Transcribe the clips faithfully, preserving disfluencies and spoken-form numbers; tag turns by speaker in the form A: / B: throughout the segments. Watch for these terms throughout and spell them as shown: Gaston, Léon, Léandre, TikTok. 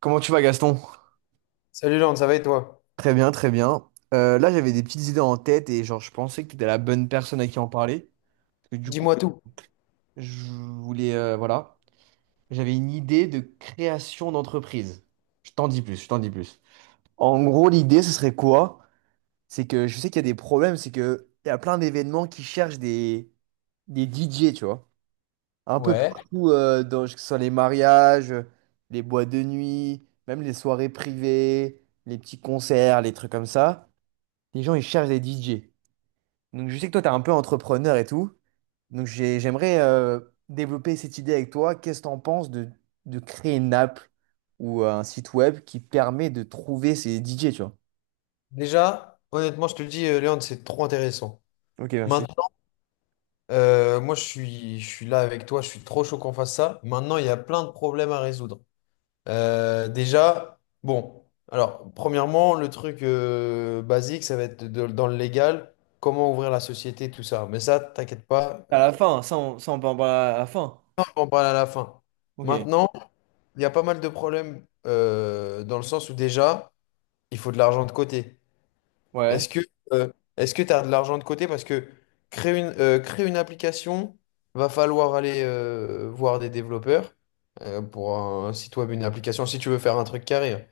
A: Comment tu vas, Gaston?
B: Salut Léon, ça va et toi?
A: Très bien, très bien. Euh, là, j'avais des petites idées en tête et genre, je pensais que tu étais la bonne personne à qui en parler. Parce que du coup,
B: Dis-moi tout.
A: je voulais, euh, voilà, j'avais une idée de création d'entreprise. Je t'en dis plus, je t'en dis plus. En gros, l'idée, ce serait quoi? C'est que je sais qu'il y a des problèmes, c'est que il y a plein d'événements qui cherchent des, des D J, tu vois. Un peu
B: Ouais,
A: partout, euh, dans, que ce soit les mariages, euh, les boîtes de nuit, même les soirées privées, les petits concerts, les trucs comme ça. Les gens, ils cherchent des D J. Donc, je sais que toi, tu es un peu entrepreneur et tout. Donc, j'ai- j'aimerais euh, développer cette idée avec toi. Qu'est-ce que tu en penses de, de créer une app ou euh, un site web qui permet de trouver ces D J, tu vois?
B: déjà, honnêtement, je te le dis, euh, Léon, c'est trop intéressant.
A: Ok, merci.
B: Maintenant, euh, moi, je suis, je suis là avec toi, je suis trop chaud qu'on fasse ça. Maintenant, il y a plein de problèmes à résoudre. Euh, déjà, bon, alors, premièrement, le truc euh, basique, ça va être de- dans le légal, comment ouvrir la société, tout ça. Mais ça, t'inquiète pas, euh,
A: À la fin, ça on, ça, on peut en parler à la fin.
B: on en parle à la fin.
A: Ok,
B: Maintenant, il y a pas mal de problèmes euh, dans le sens où déjà, il faut de l'argent de côté.
A: ouais.
B: Est-ce que euh, est-ce que tu as de l'argent de côté? Parce que créer une, euh, créer une application, va falloir aller euh, voir des développeurs euh, pour un site web, une application, si tu veux faire un truc carré.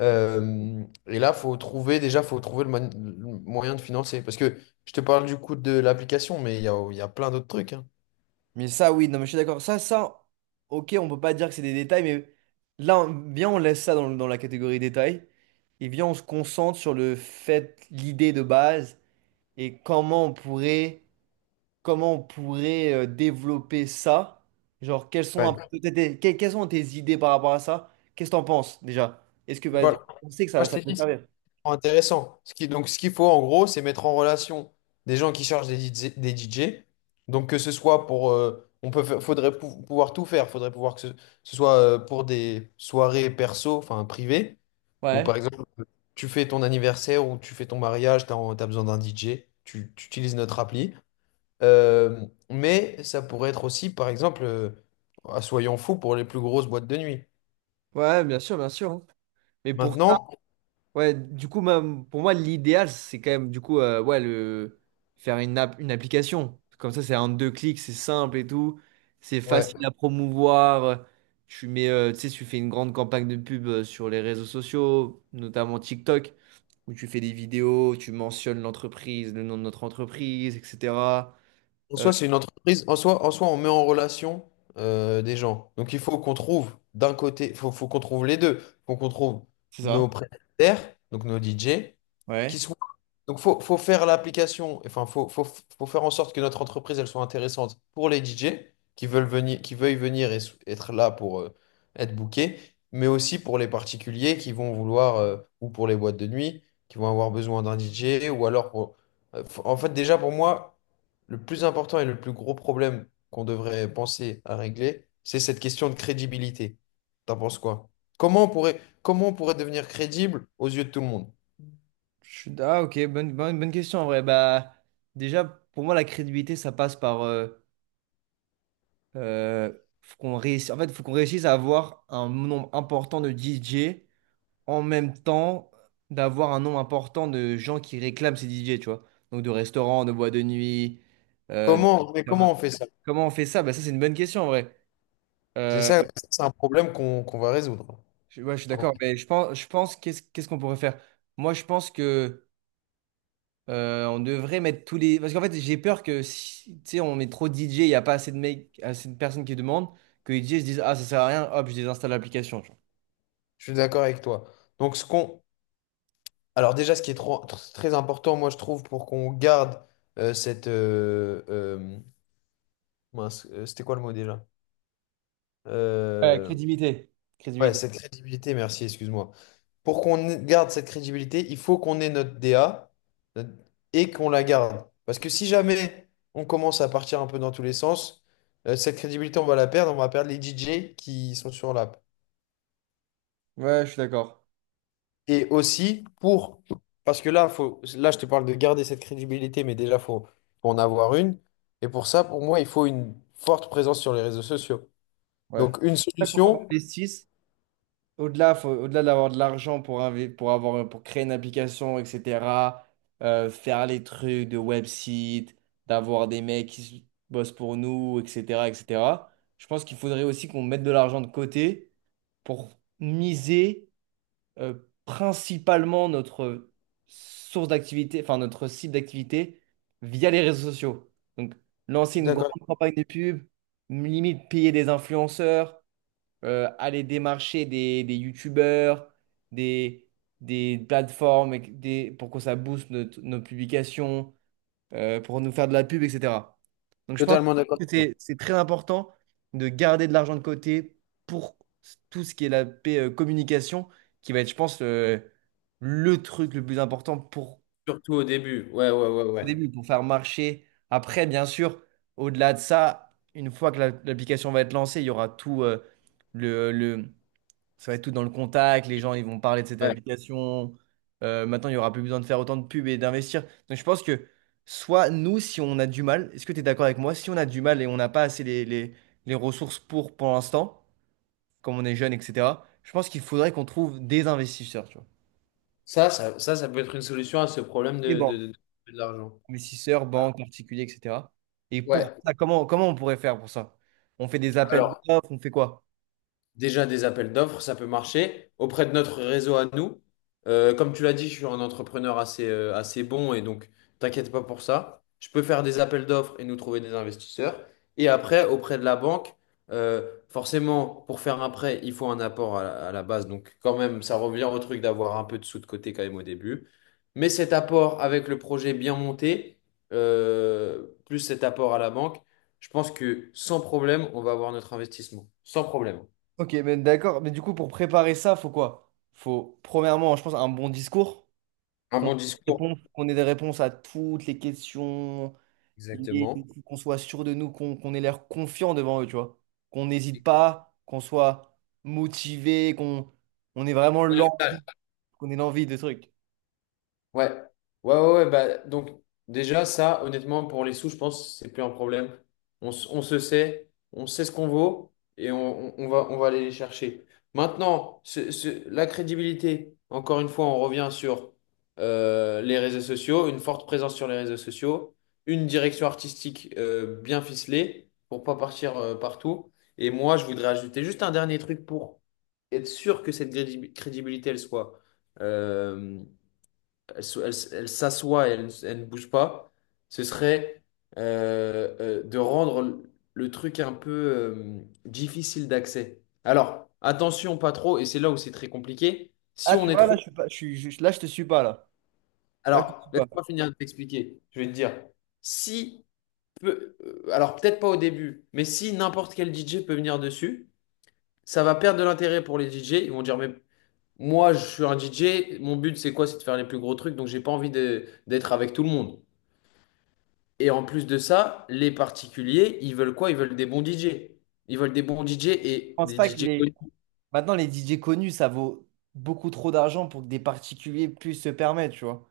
B: Euh, et là, faut trouver, déjà, faut trouver le, man- le moyen de financer. Parce que je te parle du coût de l'application, mais il y a, il y a plein d'autres trucs, hein.
A: Mais ça, oui, non, mais je suis d'accord. Ça, ça, ok, on peut pas dire que c'est des détails, mais là, on- viens, on laisse ça dans, dans la catégorie détails. Et viens, on se concentre sur le fait, l'idée de base, et comment on pourrait, comment on pourrait euh, développer ça. Genre, quelles sont, un
B: Ouais.
A: peu tes- tes- que- quelles sont tes idées par rapport à ça? Qu'est-ce que t'en penses déjà? Est-ce que bah,
B: Voilà.
A: on sait que
B: Moi,
A: ça,
B: je
A: ça
B: t'ai
A: peut
B: dit.
A: servir?
B: Intéressant. Ce qui, donc, ce qu'il faut en gros, c'est mettre en relation des gens qui chargent des D J. des D J. Donc, que ce soit pour, euh, on peut, fa- faudrait pou- pouvoir tout faire. Faudrait pouvoir que ce, ce soit euh, pour des soirées perso, enfin privées, ou
A: Ouais.
B: par exemple, tu fais ton anniversaire ou tu fais ton mariage, tu as besoin d'un D J, tu, tu utilises notre appli. Euh, mais ça pourrait être aussi, par exemple, euh, ah, soyons fous pour les plus grosses boîtes de nuit.
A: Ouais, bien sûr, bien sûr. Mais pour
B: Maintenant,
A: Ouais, du coup, même, pour moi, l'idéal, c'est quand même, du coup, euh, ouais, le, faire une, app- une application. Comme ça, c'est en deux clics, c'est simple et tout. C'est
B: ouais.
A: facile à promouvoir. Tu mets, euh, tu sais, tu fais une grande campagne de pub euh, sur les réseaux sociaux, notamment TikTok, où tu fais des vidéos, tu mentionnes l'entreprise, le nom de notre entreprise, et cetera.
B: En
A: Euh,
B: soi, c'est une entreprise. En soi, en soi, on met en relation euh, des gens. Donc, il faut qu'on trouve d'un côté, il faut, faut qu'on trouve les deux. Faut qu'on trouve
A: c'est
B: nos
A: ça?
B: prestataires, donc nos D J, qui
A: Ouais.
B: soient donc, faut, faut faire l'application, enfin, faut, faut, faut faire en sorte que notre entreprise, elle soit intéressante pour les D J qui veulent venir, qui veuillent venir et s- être là pour euh, être bookés, mais aussi pour les particuliers qui vont vouloir, euh, ou pour les boîtes de nuit, qui vont avoir besoin d'un D J, ou alors pour... euh, f- en fait, déjà, pour moi, le plus important et le plus gros problème qu'on devrait penser à régler, c'est cette question de crédibilité. T'en penses quoi? Comment on pourrait, comment on pourrait devenir crédible aux yeux de tout le monde?
A: Je suis- Ah, ok, bonne, bonne, bonne question en vrai. Bah, déjà, pour moi, la crédibilité, ça passe par, euh, Euh, faut qu'on réussisse, en fait, faut qu'on réussisse à avoir un nombre important de D J en même temps d'avoir un nombre important de gens qui réclament ces D J, tu vois. Donc de restaurants, de boîtes de nuit, euh, de-
B: Comment, mais comment on fait ça?
A: comment on fait ça? Bah, ça, c'est une bonne question en vrai.
B: C'est
A: Euh,
B: ça, c'est un problème qu'on qu'on va résoudre.
A: je, ouais, je suis
B: En
A: d'accord,
B: vrai.
A: mais je pense, je pense qu'est-ce qu'est-ce qu'on pourrait faire? Moi, je pense que euh, on devrait mettre tous les. Parce qu'en fait, j'ai peur que si tu sais, on met trop de D J, il n'y a pas assez de mecs, assez de personnes qui demandent, que les D J se disent, ah, ça sert à rien, hop, je désinstalle l'application.
B: Je suis d'accord avec toi. Donc, ce qu'on... Alors déjà, ce qui est trop- tr- très important, moi, je trouve, pour qu'on garde euh, cette... euh, euh, mince, euh, c'était quoi le mot déjà?
A: Ouais,
B: Euh,
A: crédibilité.
B: ouais,
A: Crédibilité.
B: cette crédibilité, merci, excuse-moi. Pour qu'on ait- garde cette crédibilité, il faut qu'on ait notre D A notre- et qu'on la garde. Parce que si jamais on commence à partir un peu dans tous les sens, euh, cette crédibilité, on va la perdre, on va perdre les D J qui sont sur la.
A: Ouais, je suis d'accord.
B: Et aussi pour, parce que là, faut, là, je te parle de garder cette crédibilité, mais déjà, faut, faut en avoir une. Et pour ça, pour moi, il faut une forte présence sur les réseaux sociaux.
A: Ouais.
B: Donc, une
A: Il faut qu'on
B: solution,
A: investisse. Au-delà, faut- au-delà d'avoir de l'argent pour, invi- pour avoir, pour créer une application, et cetera, euh, faire les trucs de website, d'avoir des mecs qui s- bossent pour nous, et cetera, et cetera. Je pense qu'il faudrait aussi qu'on mette de l'argent de côté pour miser, euh, principalement notre source d'activité, enfin notre site d'activité via les réseaux sociaux. Donc, lancer
B: je suis
A: une grande
B: d'accord,
A: campagne de pub, limite payer des influenceurs, euh, aller démarcher des, des youtubeurs, des, des plateformes et que- des, pour que ça booste notre- nos publications, euh, pour nous faire de la pub, et cetera. Donc je pense
B: totalement d'accord
A: que
B: avec
A: c'est
B: toi.
A: c'est très important de garder de l'argent de côté pour tout ce qui est la P- euh, communication, qui va être, je pense, euh, le truc le plus important pour
B: Surtout au début. Ouais, ouais, ouais,
A: au
B: ouais.
A: début, pour faire marcher. Après, bien sûr, au-delà de ça, une fois que la- l'application va être lancée, il y aura tout, euh, le, le- ça va être tout dans le contact, les gens ils vont parler de cette
B: Ouais.
A: application. Euh, maintenant, il n'y aura plus besoin de faire autant de pubs et d'investir. Donc je pense que soit nous, si on a du mal, est-ce que tu es d'accord avec moi? Si on a du mal et on n'a pas assez les, les, les ressources pour pour l'instant, comme on est jeune, et cetera, je pense qu'il faudrait qu'on trouve des investisseurs, tu vois.
B: Ça, ça, ça, ça peut être une solution à ce problème
A: Des
B: de, de,
A: banques.
B: de- de l'argent.
A: Investisseurs, banques, particuliers, et cetera. Et pour
B: Ouais.
A: ça, comment, comment on pourrait faire pour ça? On fait des appels
B: Alors,
A: d'offres, on fait quoi?
B: déjà, des appels d'offres, ça peut marcher. Auprès de notre réseau à nous, euh, comme tu l'as dit, je suis un entrepreneur assez, euh, assez bon et donc t'inquiète pas pour ça. Je peux faire des appels d'offres et nous trouver des investisseurs. Et après, auprès de la banque, euh, forcément, pour faire un prêt, il faut un apport à la, à la base. Donc, quand même, ça revient au truc d'avoir un peu de sous de côté quand même au début. Mais cet apport avec le projet bien monté, euh, plus cet apport à la banque, je pense que sans problème, on va avoir notre investissement. Sans problème.
A: Ok, mais d'accord. Mais du coup, pour préparer ça, faut quoi? Faut, premièrement, je pense, un bon discours,
B: Un
A: qu'on ait
B: bon
A: des
B: discours,
A: réponses, qu'on ait des réponses à toutes les questions, liées,
B: exactement.
A: qu'on soit sûr de nous, qu'on qu'on ait l'air confiant devant eux, tu vois. Qu'on n'hésite pas, qu'on soit motivé, qu'on on ait vraiment
B: Ouais,
A: l'envie, qu'on ait l'envie de trucs.
B: ouais, ouais, ouais, bah, donc déjà ça, honnêtement, pour les sous, je pense que c'est plus un problème. On, s- on se sait, on sait ce qu'on vaut et on, on- on va, on va aller les chercher. Maintenant, ce- ce- la crédibilité, encore une fois, on revient sur euh, les réseaux sociaux, une forte présence sur les réseaux sociaux, une direction artistique euh, bien ficelée pour pas partir euh, partout. Et moi, je voudrais ajouter juste un dernier truc pour être sûr que cette crédi- crédibilité, elle soit, euh, elle, so- elle s- elle s'assoit et elle, ne elle ne bouge pas, ce serait euh, euh, de rendre le le truc un peu euh, difficile d'accès. Alors, attention, pas trop, et c'est là où c'est très compliqué. Si
A: Ah,
B: on
A: tu
B: est
A: vois,
B: trop...
A: là, je suis pas, je suis, je- là, je te suis pas, là. Là, je te
B: Alors,
A: suis pas. Je
B: laisse-moi finir de t'expliquer. Je vais te dire, si... peu- euh, alors, peut-être pas au début, mais si n'importe quel D J peut venir dessus, ça va perdre de l'intérêt pour les D J. Ils vont dire, mais moi, je suis un D J. Mon but, c'est quoi? C'est de faire les plus gros trucs. Donc, j'ai pas envie de- d'être avec tout le monde. Et en plus de ça, les particuliers, ils veulent quoi? Ils veulent des bons D J. Ils veulent des bons D J et
A: pense
B: des
A: pas que
B: D J
A: les...
B: connus.
A: Maintenant, les D J connus, ça vaut beaucoup trop d'argent pour que des particuliers puissent se permettre, tu vois.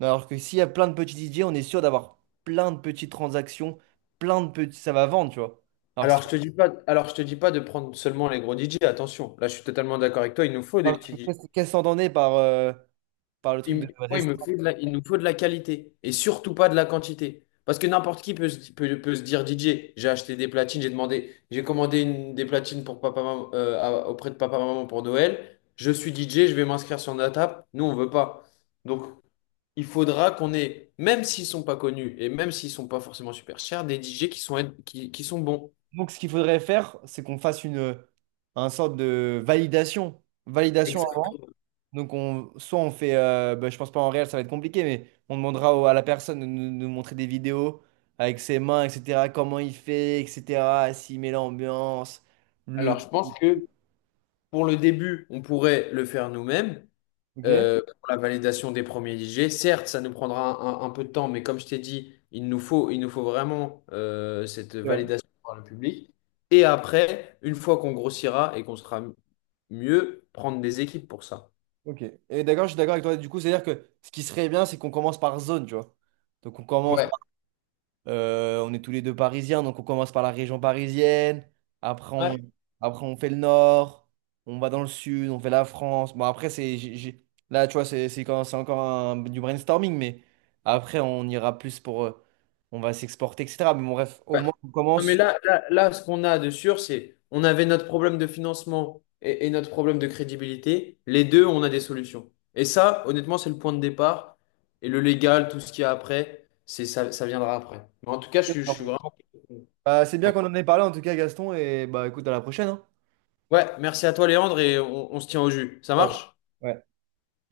A: Alors que s'il y a plein de petits D J, on est sûr d'avoir plein de petites transactions, plein de petits... Ça va vendre, tu vois. Alors que si
B: Alors, je te dis pas, alors, je te dis pas de prendre seulement les gros D J. Attention. Là, je suis totalement d'accord avec toi. Il nous faut des
A: Alors,
B: petits.
A: Qu'est-ce qu'est-ce qu'on entendait par, euh, par le
B: Il,
A: truc
B: me-
A: de
B: moi, il me
A: restaurant?
B: faut de la- il nous faut de la qualité et surtout pas de la quantité. Parce que n'importe qui peut, se- peut, peut se dire D J, j'ai acheté des platines, j'ai demandé, j'ai commandé une, des platines pour papa, maman, euh, à- auprès de papa maman pour Noël. Je suis D J, je vais m'inscrire sur notre app. Nous, on veut pas. Donc, il faudra qu'on ait, même s'ils sont pas connus et même s'ils sont pas forcément super chers, des D J qui sont, qui, qui sont bons.
A: Donc, ce qu'il faudrait faire, c'est qu'on fasse une, un sorte de validation. Validation.
B: Exact.
A: Avant. Donc, on, soit on fait, euh, bah, je pense pas en réel, ça va être compliqué, mais on demandera au- à la personne de nous, nous montrer des vidéos avec ses mains, et cetera. Comment il fait, et cetera. S'il met l'ambiance, le.
B: Alors, je pense que pour le début, on pourrait le faire nous-mêmes,
A: Ok.
B: euh, pour la validation des premiers I G. Certes, ça nous prendra un, un- un peu de temps, mais comme je t'ai dit, il nous faut, il nous faut vraiment euh, cette
A: Ouais.
B: validation par le public. Et après, une fois qu'on grossira et qu'on sera mieux, prendre des équipes pour ça.
A: Ok. Et d'accord, je suis d'accord avec toi. Du coup, c'est-à-dire que ce qui serait bien, c'est qu'on commence par zone, tu vois. Donc, on commence
B: Ouais.
A: Euh, on est tous les deux parisiens, donc on commence par la région parisienne. Après, on,
B: Ouais.
A: après, on fait le nord. On va dans le sud, on fait la France. Bon, après, c'est, j'ai- j'ai- là, tu vois, c'est c'est quand- c'est encore un- du brainstorming, mais après, on ira plus pour, euh, on va s'exporter, et cetera. Mais bon, bref, au moins, on
B: Non, mais
A: commence.
B: là, là, là, ce qu'on a de sûr, c'est on avait notre problème de financement et, et notre problème de crédibilité. Les deux, on a des solutions. Et ça, honnêtement, c'est le point de départ. Et le légal, tout ce qu'il y a après, c'est ça, ça viendra après. Mais en tout cas, je, suis- je suis
A: Ouais.
B: vraiment.
A: Bah, c'est bien qu'on en ait parlé, en tout cas, Gaston. Et bah, écoute, à la prochaine, hein.
B: Ouais, merci à toi, Léandre, et on on se tient au jus. Ça
A: Ciao.
B: marche?
A: Ouais.